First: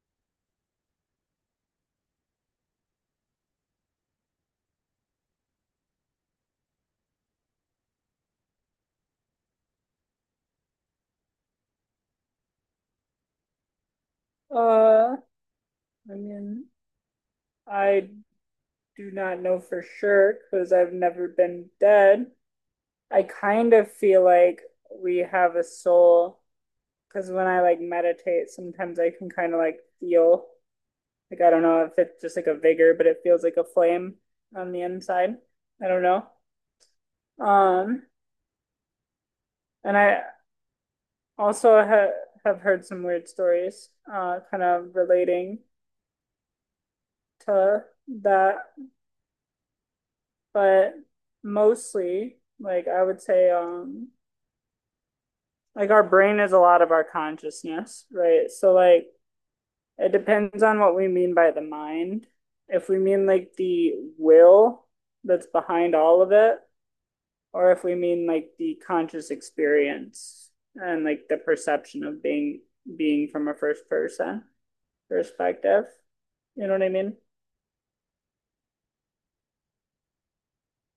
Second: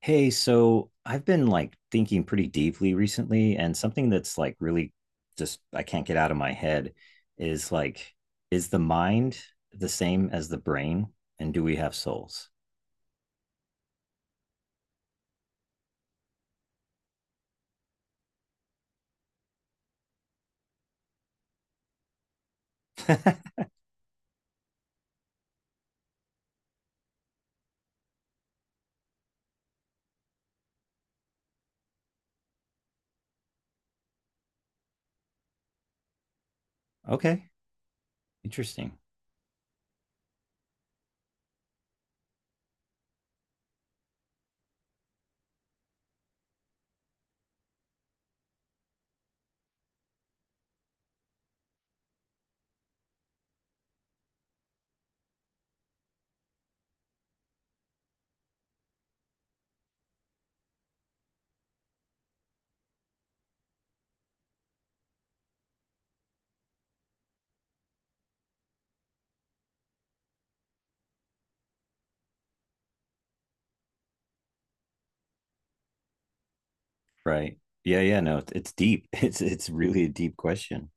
Hey, so I've been like thinking pretty deeply recently, and something that's like really just, I can't get out of my head is like, is the mind the same as the brain? And do we have souls? Uh, I mean, I do not know for sure because I've never been dead. I kind of feel like we have a soul because when I like meditate, sometimes I can kind of like feel like I don't know if it's just like a vigor, but it feels like a flame on the inside. I don't know. Okay, Um, interesting. and I also ha have heard some weird stories, kind of relating to that. But mostly, like I would say, like our brain is a lot of our consciousness, right? So like it depends on what we mean by the mind. If we mean like the will that's behind all of it, or if we mean like the conscious experience and like the perception of being from a first person perspective. You know what I mean? Right. Yeah, yeah, no, it's deep. It's really a deep question.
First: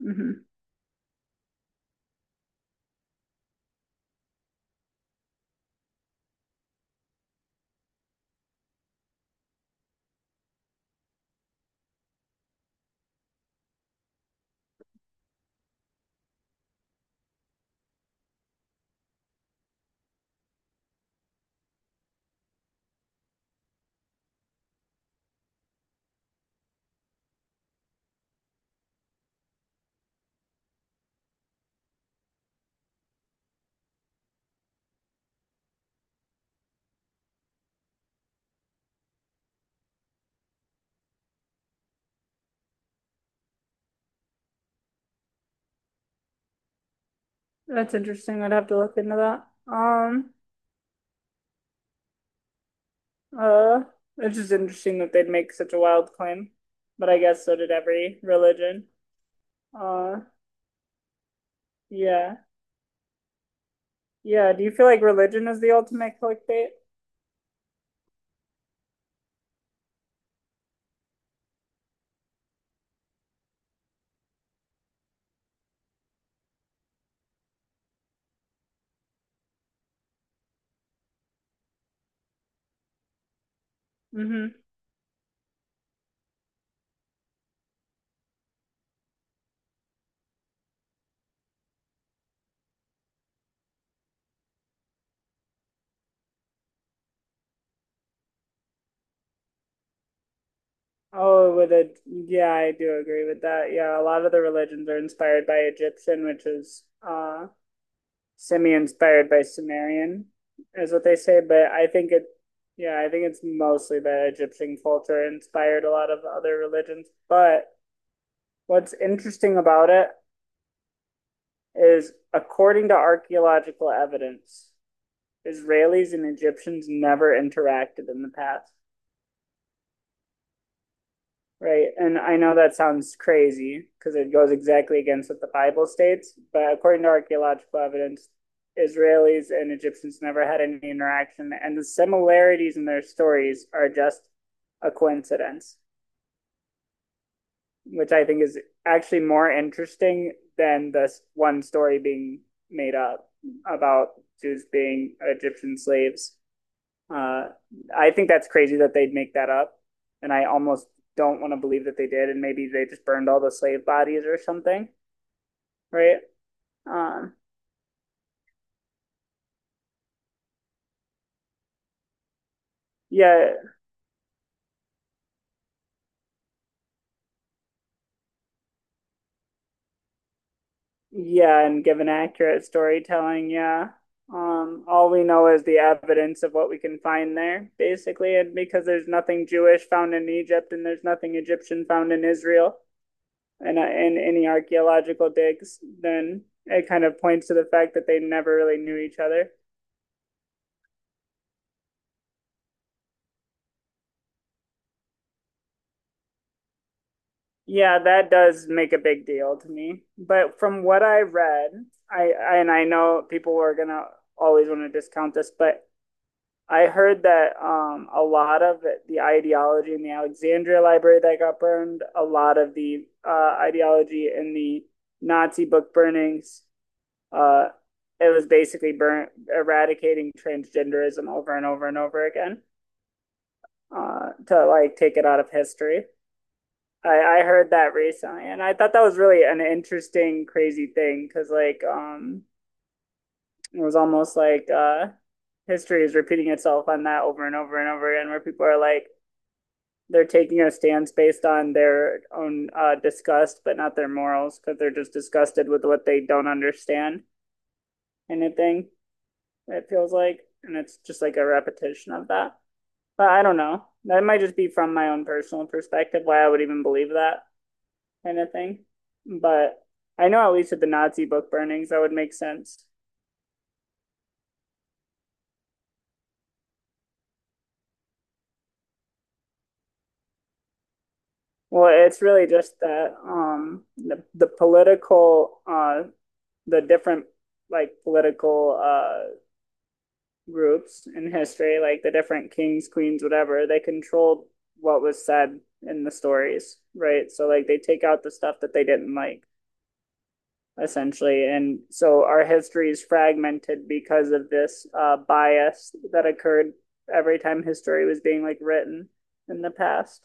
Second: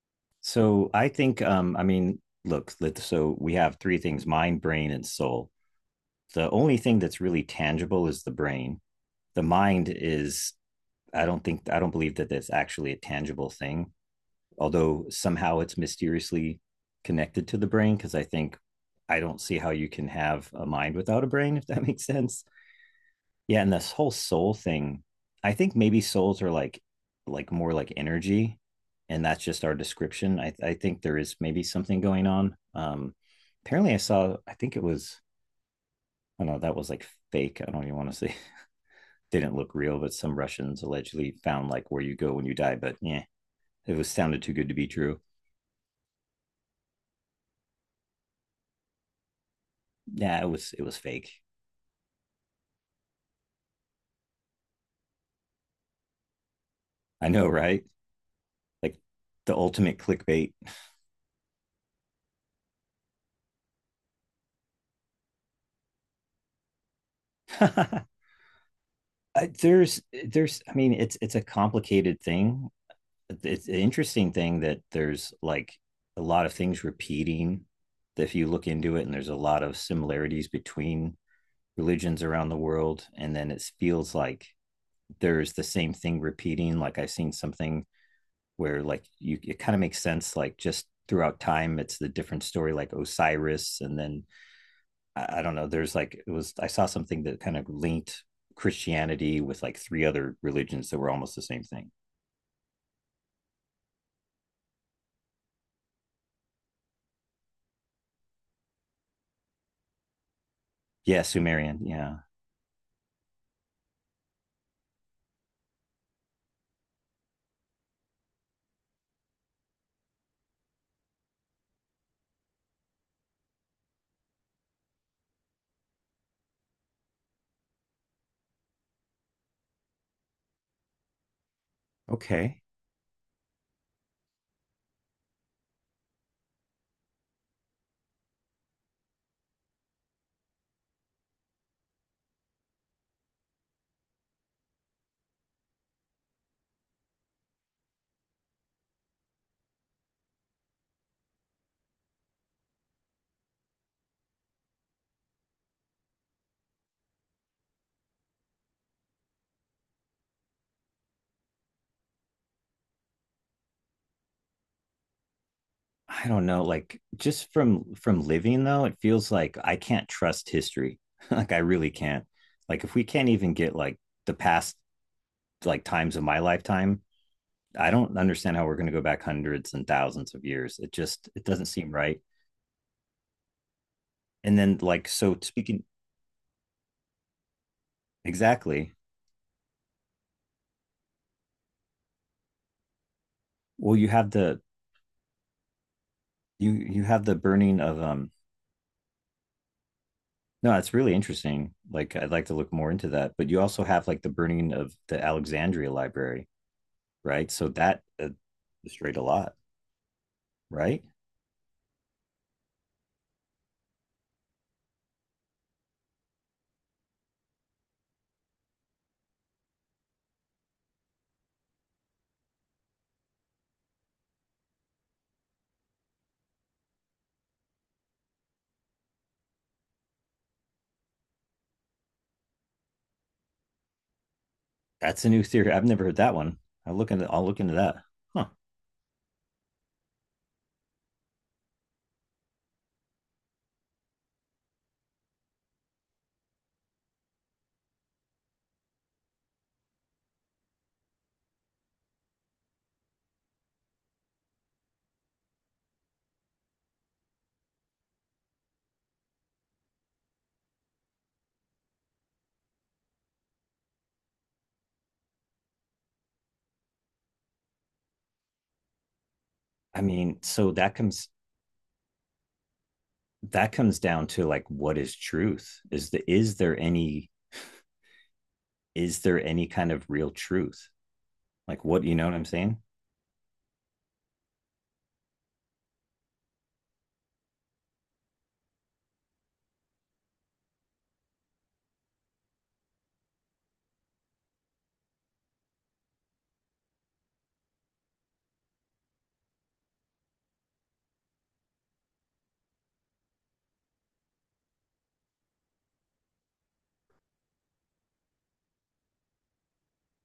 Hmm. So I think I mean, look, so we have three things, mind, brain, and soul. The only thing that's really tangible is the brain. The mind is I don't believe that that's actually a tangible thing, although somehow it's mysteriously connected to the brain because I don't see how you can have a mind without a brain if that makes sense. Yeah, and this whole soul thing, I think maybe souls are like more like energy, and that's just our description. I think there is maybe something going on. Apparently I think it was, I don't know, that was like fake. I don't even want to say didn't look real, but some Russians allegedly found like where you go when you die, but yeah, it was sounded too good to be true. That's interesting. I'd have to look into that. Um, Nah, it was fake. Uh, it's just interesting that they'd make such a wild claim, but I I guess know, so did right? every religion. Like the ultimate Uh, clickbait. yeah. Yeah, do you feel like religion is the ultimate clickbait? There's I mean it's a complicated thing. It's an interesting thing that there's like a lot of things repeating if you look into it, and there's a lot of similarities between religions around the world, and then it feels like Mm-hmm. there's the same thing repeating. Like I've seen something where like you, it kind of makes sense, like just throughout time it's the different story, like Osiris, and then I don't know, there's like it was, I saw something that kind of linked Christianity with like three other religions that were almost the Oh, same with thing. a yeah, I do agree with that. Yeah, a lot of the religions are inspired by Egyptian, which is semi-inspired by Sumerian, is what they Yeah, say, but Sumerian, I think yeah. it yeah, I think it's mostly that Egyptian culture inspired a lot of other religions. But what's interesting about it is according to archaeological evidence, Israelis and Egyptians never interacted in the past, right? And I know Okay, that sounds crazy because it goes exactly against what the Bible states, but according to archaeological evidence, Israelis and Egyptians never had any interaction, and the similarities in their stories are just a coincidence, which I think is actually more interesting than this one story being made up about Jews being Egyptian slaves. Uh, I think that's crazy that they'd make that up, and I almost don't want to believe that they did. And maybe they just burned all the slave bodies or something, right? I don't know, like Um, just from living though, it feels like I can't trust history. Like I really can't, like if we can't yeah, even get like the past, like times of my lifetime, I don't understand how we're going to go back hundreds and thousands of years. It just, it Yeah, doesn't and seem given right. accurate storytelling, yeah. And then like All we so know is the speaking, evidence of what we can find there, basically, and because exactly. there's nothing Jewish found in Egypt and there's nothing Egyptian found in Israel and Well, you in have any the, archaeological digs, then you it you kind of have the points to the burning fact of that they never really knew each other. no, it's really interesting. Like I'd like to look more into that, but you also have like the burning of the Alexandria library, right? So Yeah, that, that does make a destroyed a big lot, deal to me. But from right? what I read, I and I know people are gonna always want to discount this, but I heard that a lot of the ideology in the Alexandria Library that got burned, a lot of the ideology in the Nazi book burnings, uh, it was basically burn eradicating transgenderism over and over and over again, to like take That's it a out new of theory. I've never history. heard that one. I I'll look heard into that that. recently, Huh. and I thought that was really an interesting, crazy thing because like it was almost like history is repeating itself on that over and over and over again, where people are like they're taking a stance based on their own disgust, but not their morals, because they're just disgusted with what they don't understand. Anything it feels like, and it's just like a repetition of that. But I don't know. That might just be from my own personal perspective why I would even believe that kind of thing. But I I mean, know at so least with the that Nazi comes, book burnings, that would make sense. that comes down to like, what is truth? Is there any, is there any kind of real truth? Like, Well, what, you it's know what I'm really saying? just that the political the different like political groups in history, like the different kings, queens, whatever, they controlled what was said in the stories, right? So like they take out the stuff that they didn't like essentially. And so our history is fragmented because of this bias that occurred every time history was being like written in the past.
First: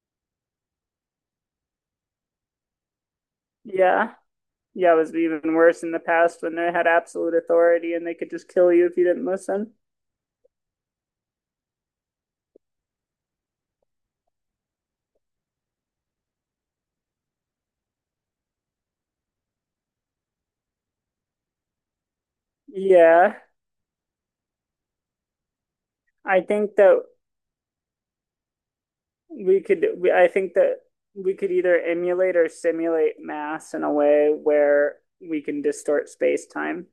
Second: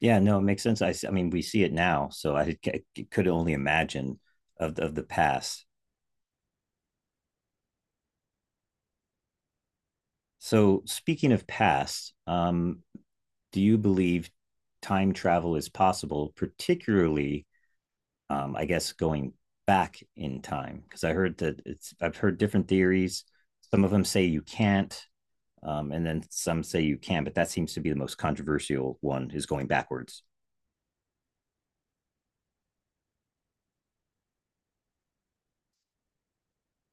Yeah, no, it makes sense. I mean, we see it now, so I could only Yeah. imagine of Yeah, it the was even past. worse in the past when they had absolute authority and they could just kill you if you didn't listen. So, speaking of past, do you believe time travel is possible, particularly, I guess, going back in time? Because I've heard different theories. Yeah. Some of them say you can't. And then I some think say you that can, but that seems to be the most controversial one is going backwards. I think that we could either emulate or simulate mass in a way where we can distort space-time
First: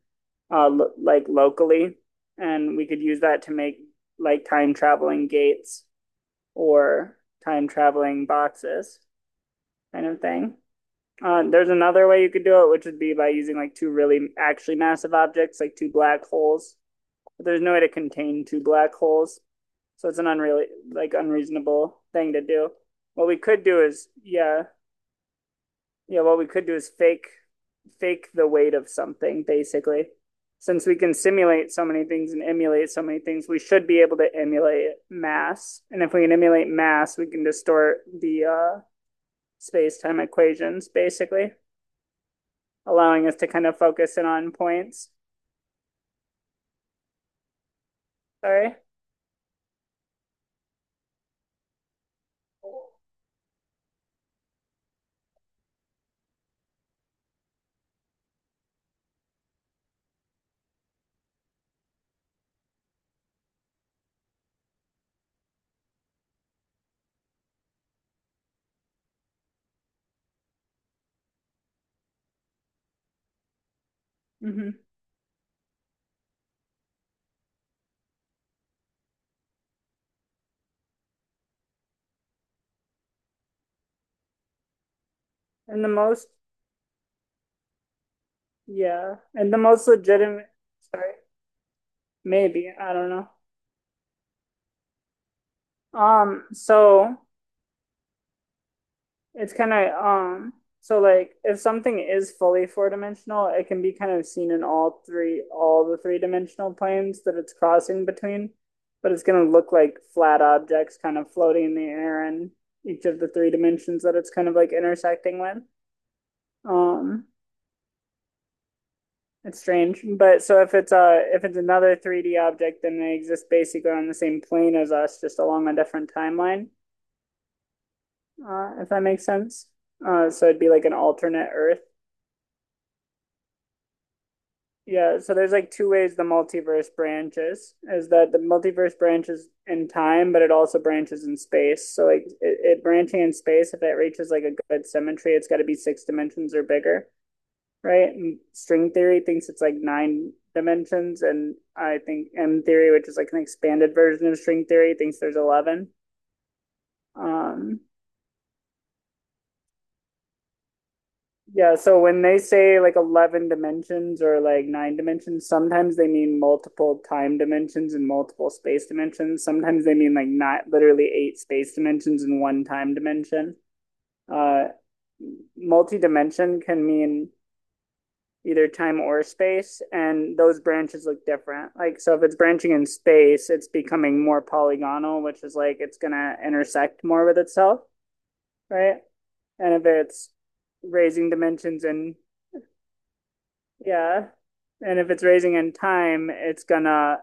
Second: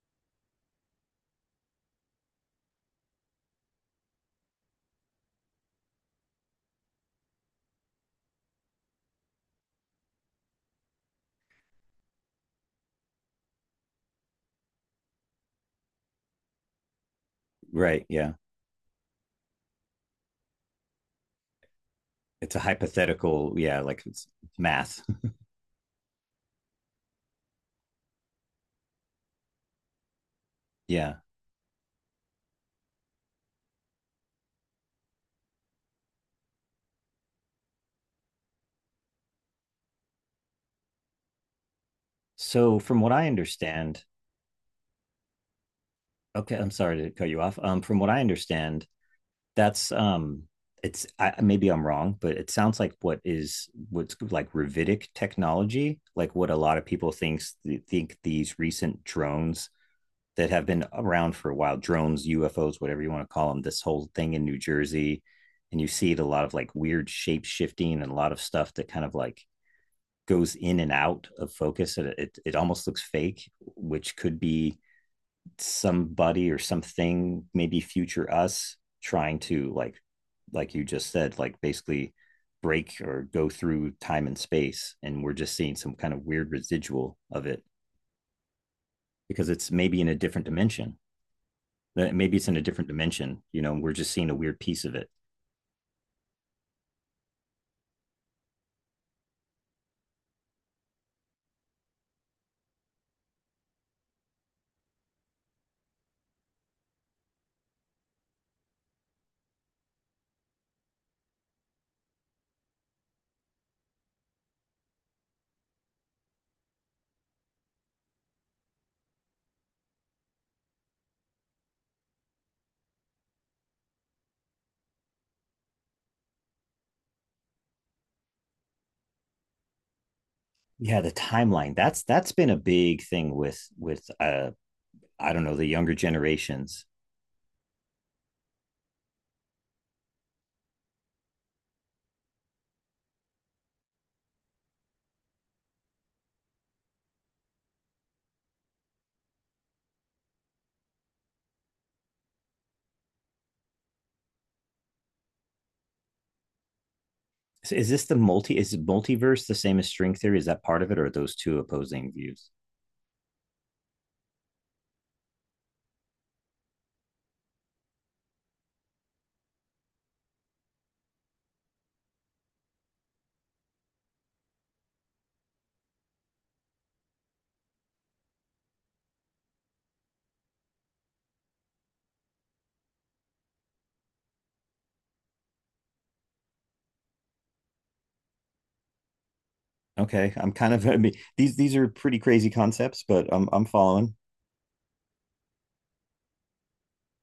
lo like locally, and we could use that to make like time traveling gates or time traveling boxes kind of thing. There's another way you could do it, which would be by using like two really actually massive objects, like two black holes, but there's no way to Right. Yeah. contain two black holes. So it's an unreal like unreasonable thing to It's a do. What we hypothetical. could do Yeah. Like is it's yeah, math. yeah, what we could do is fake the weight of something basically. Since we can Yeah. simulate so many things and emulate so many things, we should be able to emulate mass. And if we can emulate mass, we can distort the space-time equations basically, So from what I allowing us to kind of understand, focus in on points. okay, I'm sorry to cut you off. From what I Sorry. understand, that's, um, maybe I'm wrong, but it sounds like what's like Ravitic technology, like what a lot of people think these recent drones that have been around for a while, drones, UFOs, whatever you want to call them, this whole thing in New Jersey, and you see it a lot of like weird shape shifting and a lot of stuff that kind of like goes in and out of focus, and it almost looks fake, which could Mm-hmm. be somebody or something, maybe future us, trying to like you just said, like basically break or go through time and space, and we're just seeing And the some kind of most weird residual of it Yeah, because and the it's most maybe in a different legitimate, dimension. sorry, Maybe it's in a maybe, different I don't know. dimension. You know, we're just seeing a weird piece of it. So it's kind of so like if something is fully four dimensional, it can be kind of seen in all the three dimensional planes that it's crossing between, but it's gonna look like flat objects kind of floating in the air in each of the three dimensions that it's kind of like intersecting with. Um, It's strange, but so if it's a if it's another 3D object, then they exist basically on the same plane as us, just along a different timeline. If that makes sense. So it'd be like an Yeah, the alternate timeline. Earth. That's been a big thing with uh, Yeah. I So don't there's know, the like two younger ways the generations. multiverse branches is that the multiverse branches in time, but it also branches in space. So like it branching in space, if it reaches like a good symmetry, it's got to be six dimensions or bigger, right? And string theory thinks it's like nine dimensions, and I think M theory, which is like an expanded version of string theory, thinks there's 11. So Um, is this the multi? Is multiverse the same as string theory? Is that part of it, or are those two yeah, so opposing when they views? say like 11 dimensions or like nine dimensions, sometimes they mean multiple time dimensions and multiple space dimensions. Sometimes they mean like not literally eight space dimensions and one time dimension. Uh, multi dimension can mean either time or space, and those branches look different. Like, so if it's branching in space, it's becoming more polygonal, which is like it's going to intersect more with itself, right? And if it's Okay, I'm kind of, I mean, raising these dimensions are in, pretty crazy concepts, but I'm following. yeah, and if it's raising in time, it's going to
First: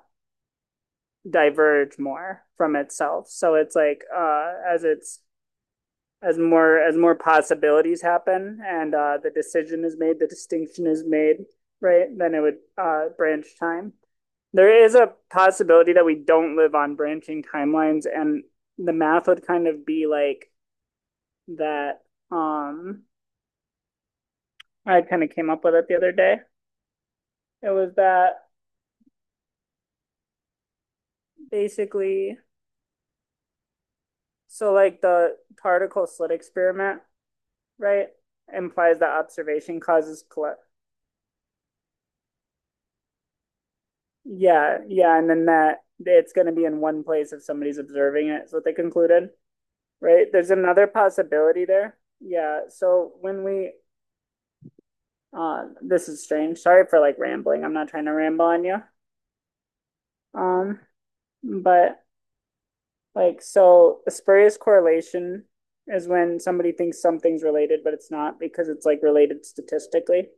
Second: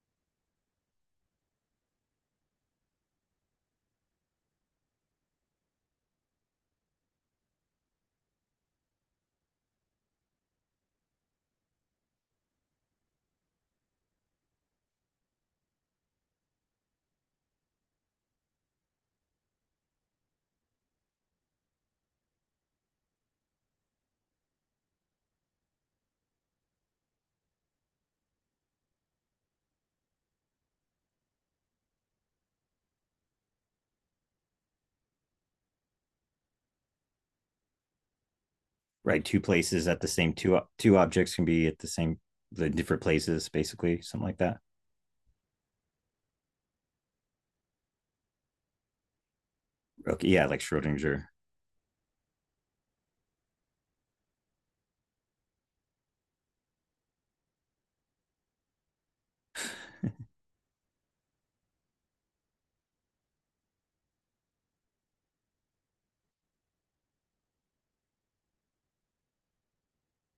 diverge more from itself. So it's like as it's as more possibilities happen and the decision is made, the distinction is made, right? Then it would branch time. There is a possibility that we don't live on branching timelines, and the math would kind of be like that. Um, I kind of came up with it the other day. It was that basically, so like the particle slit experiment, right, implies that Right, two observation places at the causes same, two collapse. two objects can be at the same, the different places, basically something like that. Yeah, and then that it's going to be in one place if somebody's observing it, is what they concluded, right? Okay, yeah, There's like another Schrodinger. possibility there. Yeah, so when we this is strange. Sorry for like rambling. I'm not trying to ramble on you. Um, but like, so a spurious correlation is when somebody thinks something's related, but it's not because it's like related statistically,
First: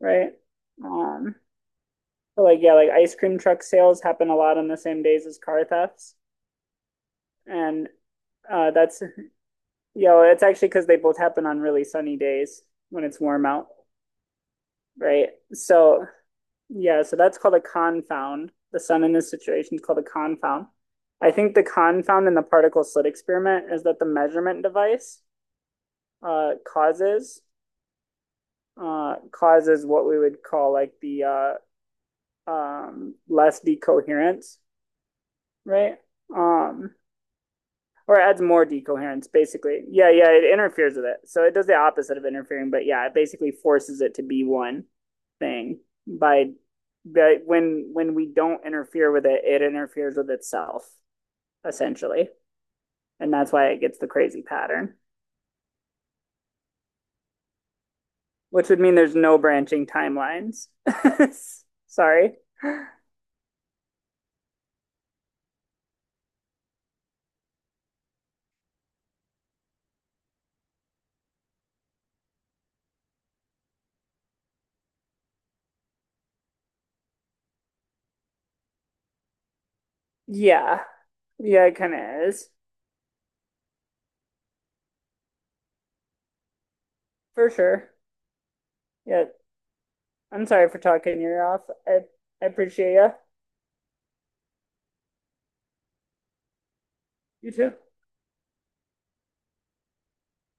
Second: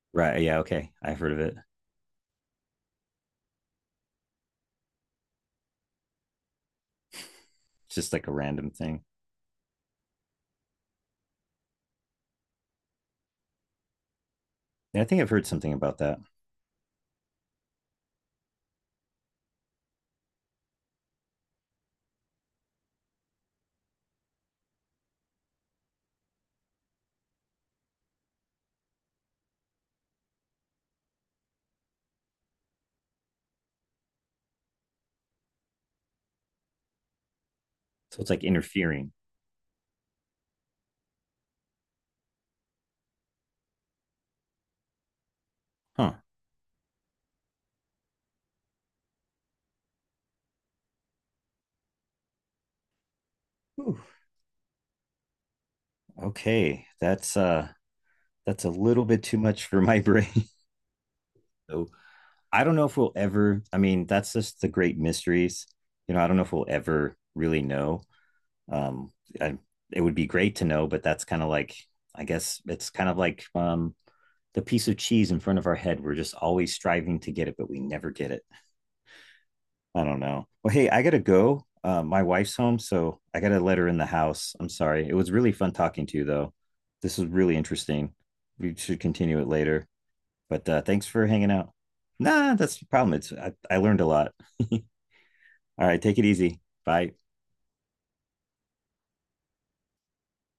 right? Right, yeah, okay, I've heard Um, of it. so like, yeah, like ice cream truck sales happen a lot on the same days as car thefts. And It's just like a random that's, thing. you know, it's actually because they both happen on really sunny days when it's warm out, Yeah, I think I've right? heard something about So that. yeah, so that's called a confound. The sun in this situation is called a confound. I think the confound in the particle slit experiment is that the measurement device uh, causes causes what we would call like the less decoherence, right? Um, So or it's adds like more interfering. decoherence basically, yeah, yeah, it interferes with it, so it does the opposite of interfering, but yeah, it basically forces it to be one thing Huh. by when we don't interfere with it, it interferes with itself essentially, and that's why it Whew. gets the crazy pattern, Okay. That's, uh, that's which a would mean little there's bit too no much for branching my brain. timelines. So Sorry. I don't know if we'll ever, I mean, that's just the great mysteries. You know, I don't know if we'll ever really know. Um, I, it would be great to know, but that's kind of like, I guess it's kind of like, um, the piece of cheese in front of our head. We're just always striving to get it, but we never get it. I don't know. Well, Yeah, hey, I gotta go. yeah, it kind My of is, wife's home, so I gotta let her in the house. I'm sorry. It was really fun talking to you, though. This was for really sure. interesting. We should Yeah, continue it later. I'm But sorry for thanks talking for your ear hanging off. out. i, I Nah, that's the appreciate you. problem. It's I learned a lot. All right, take it easy. Bye. You too.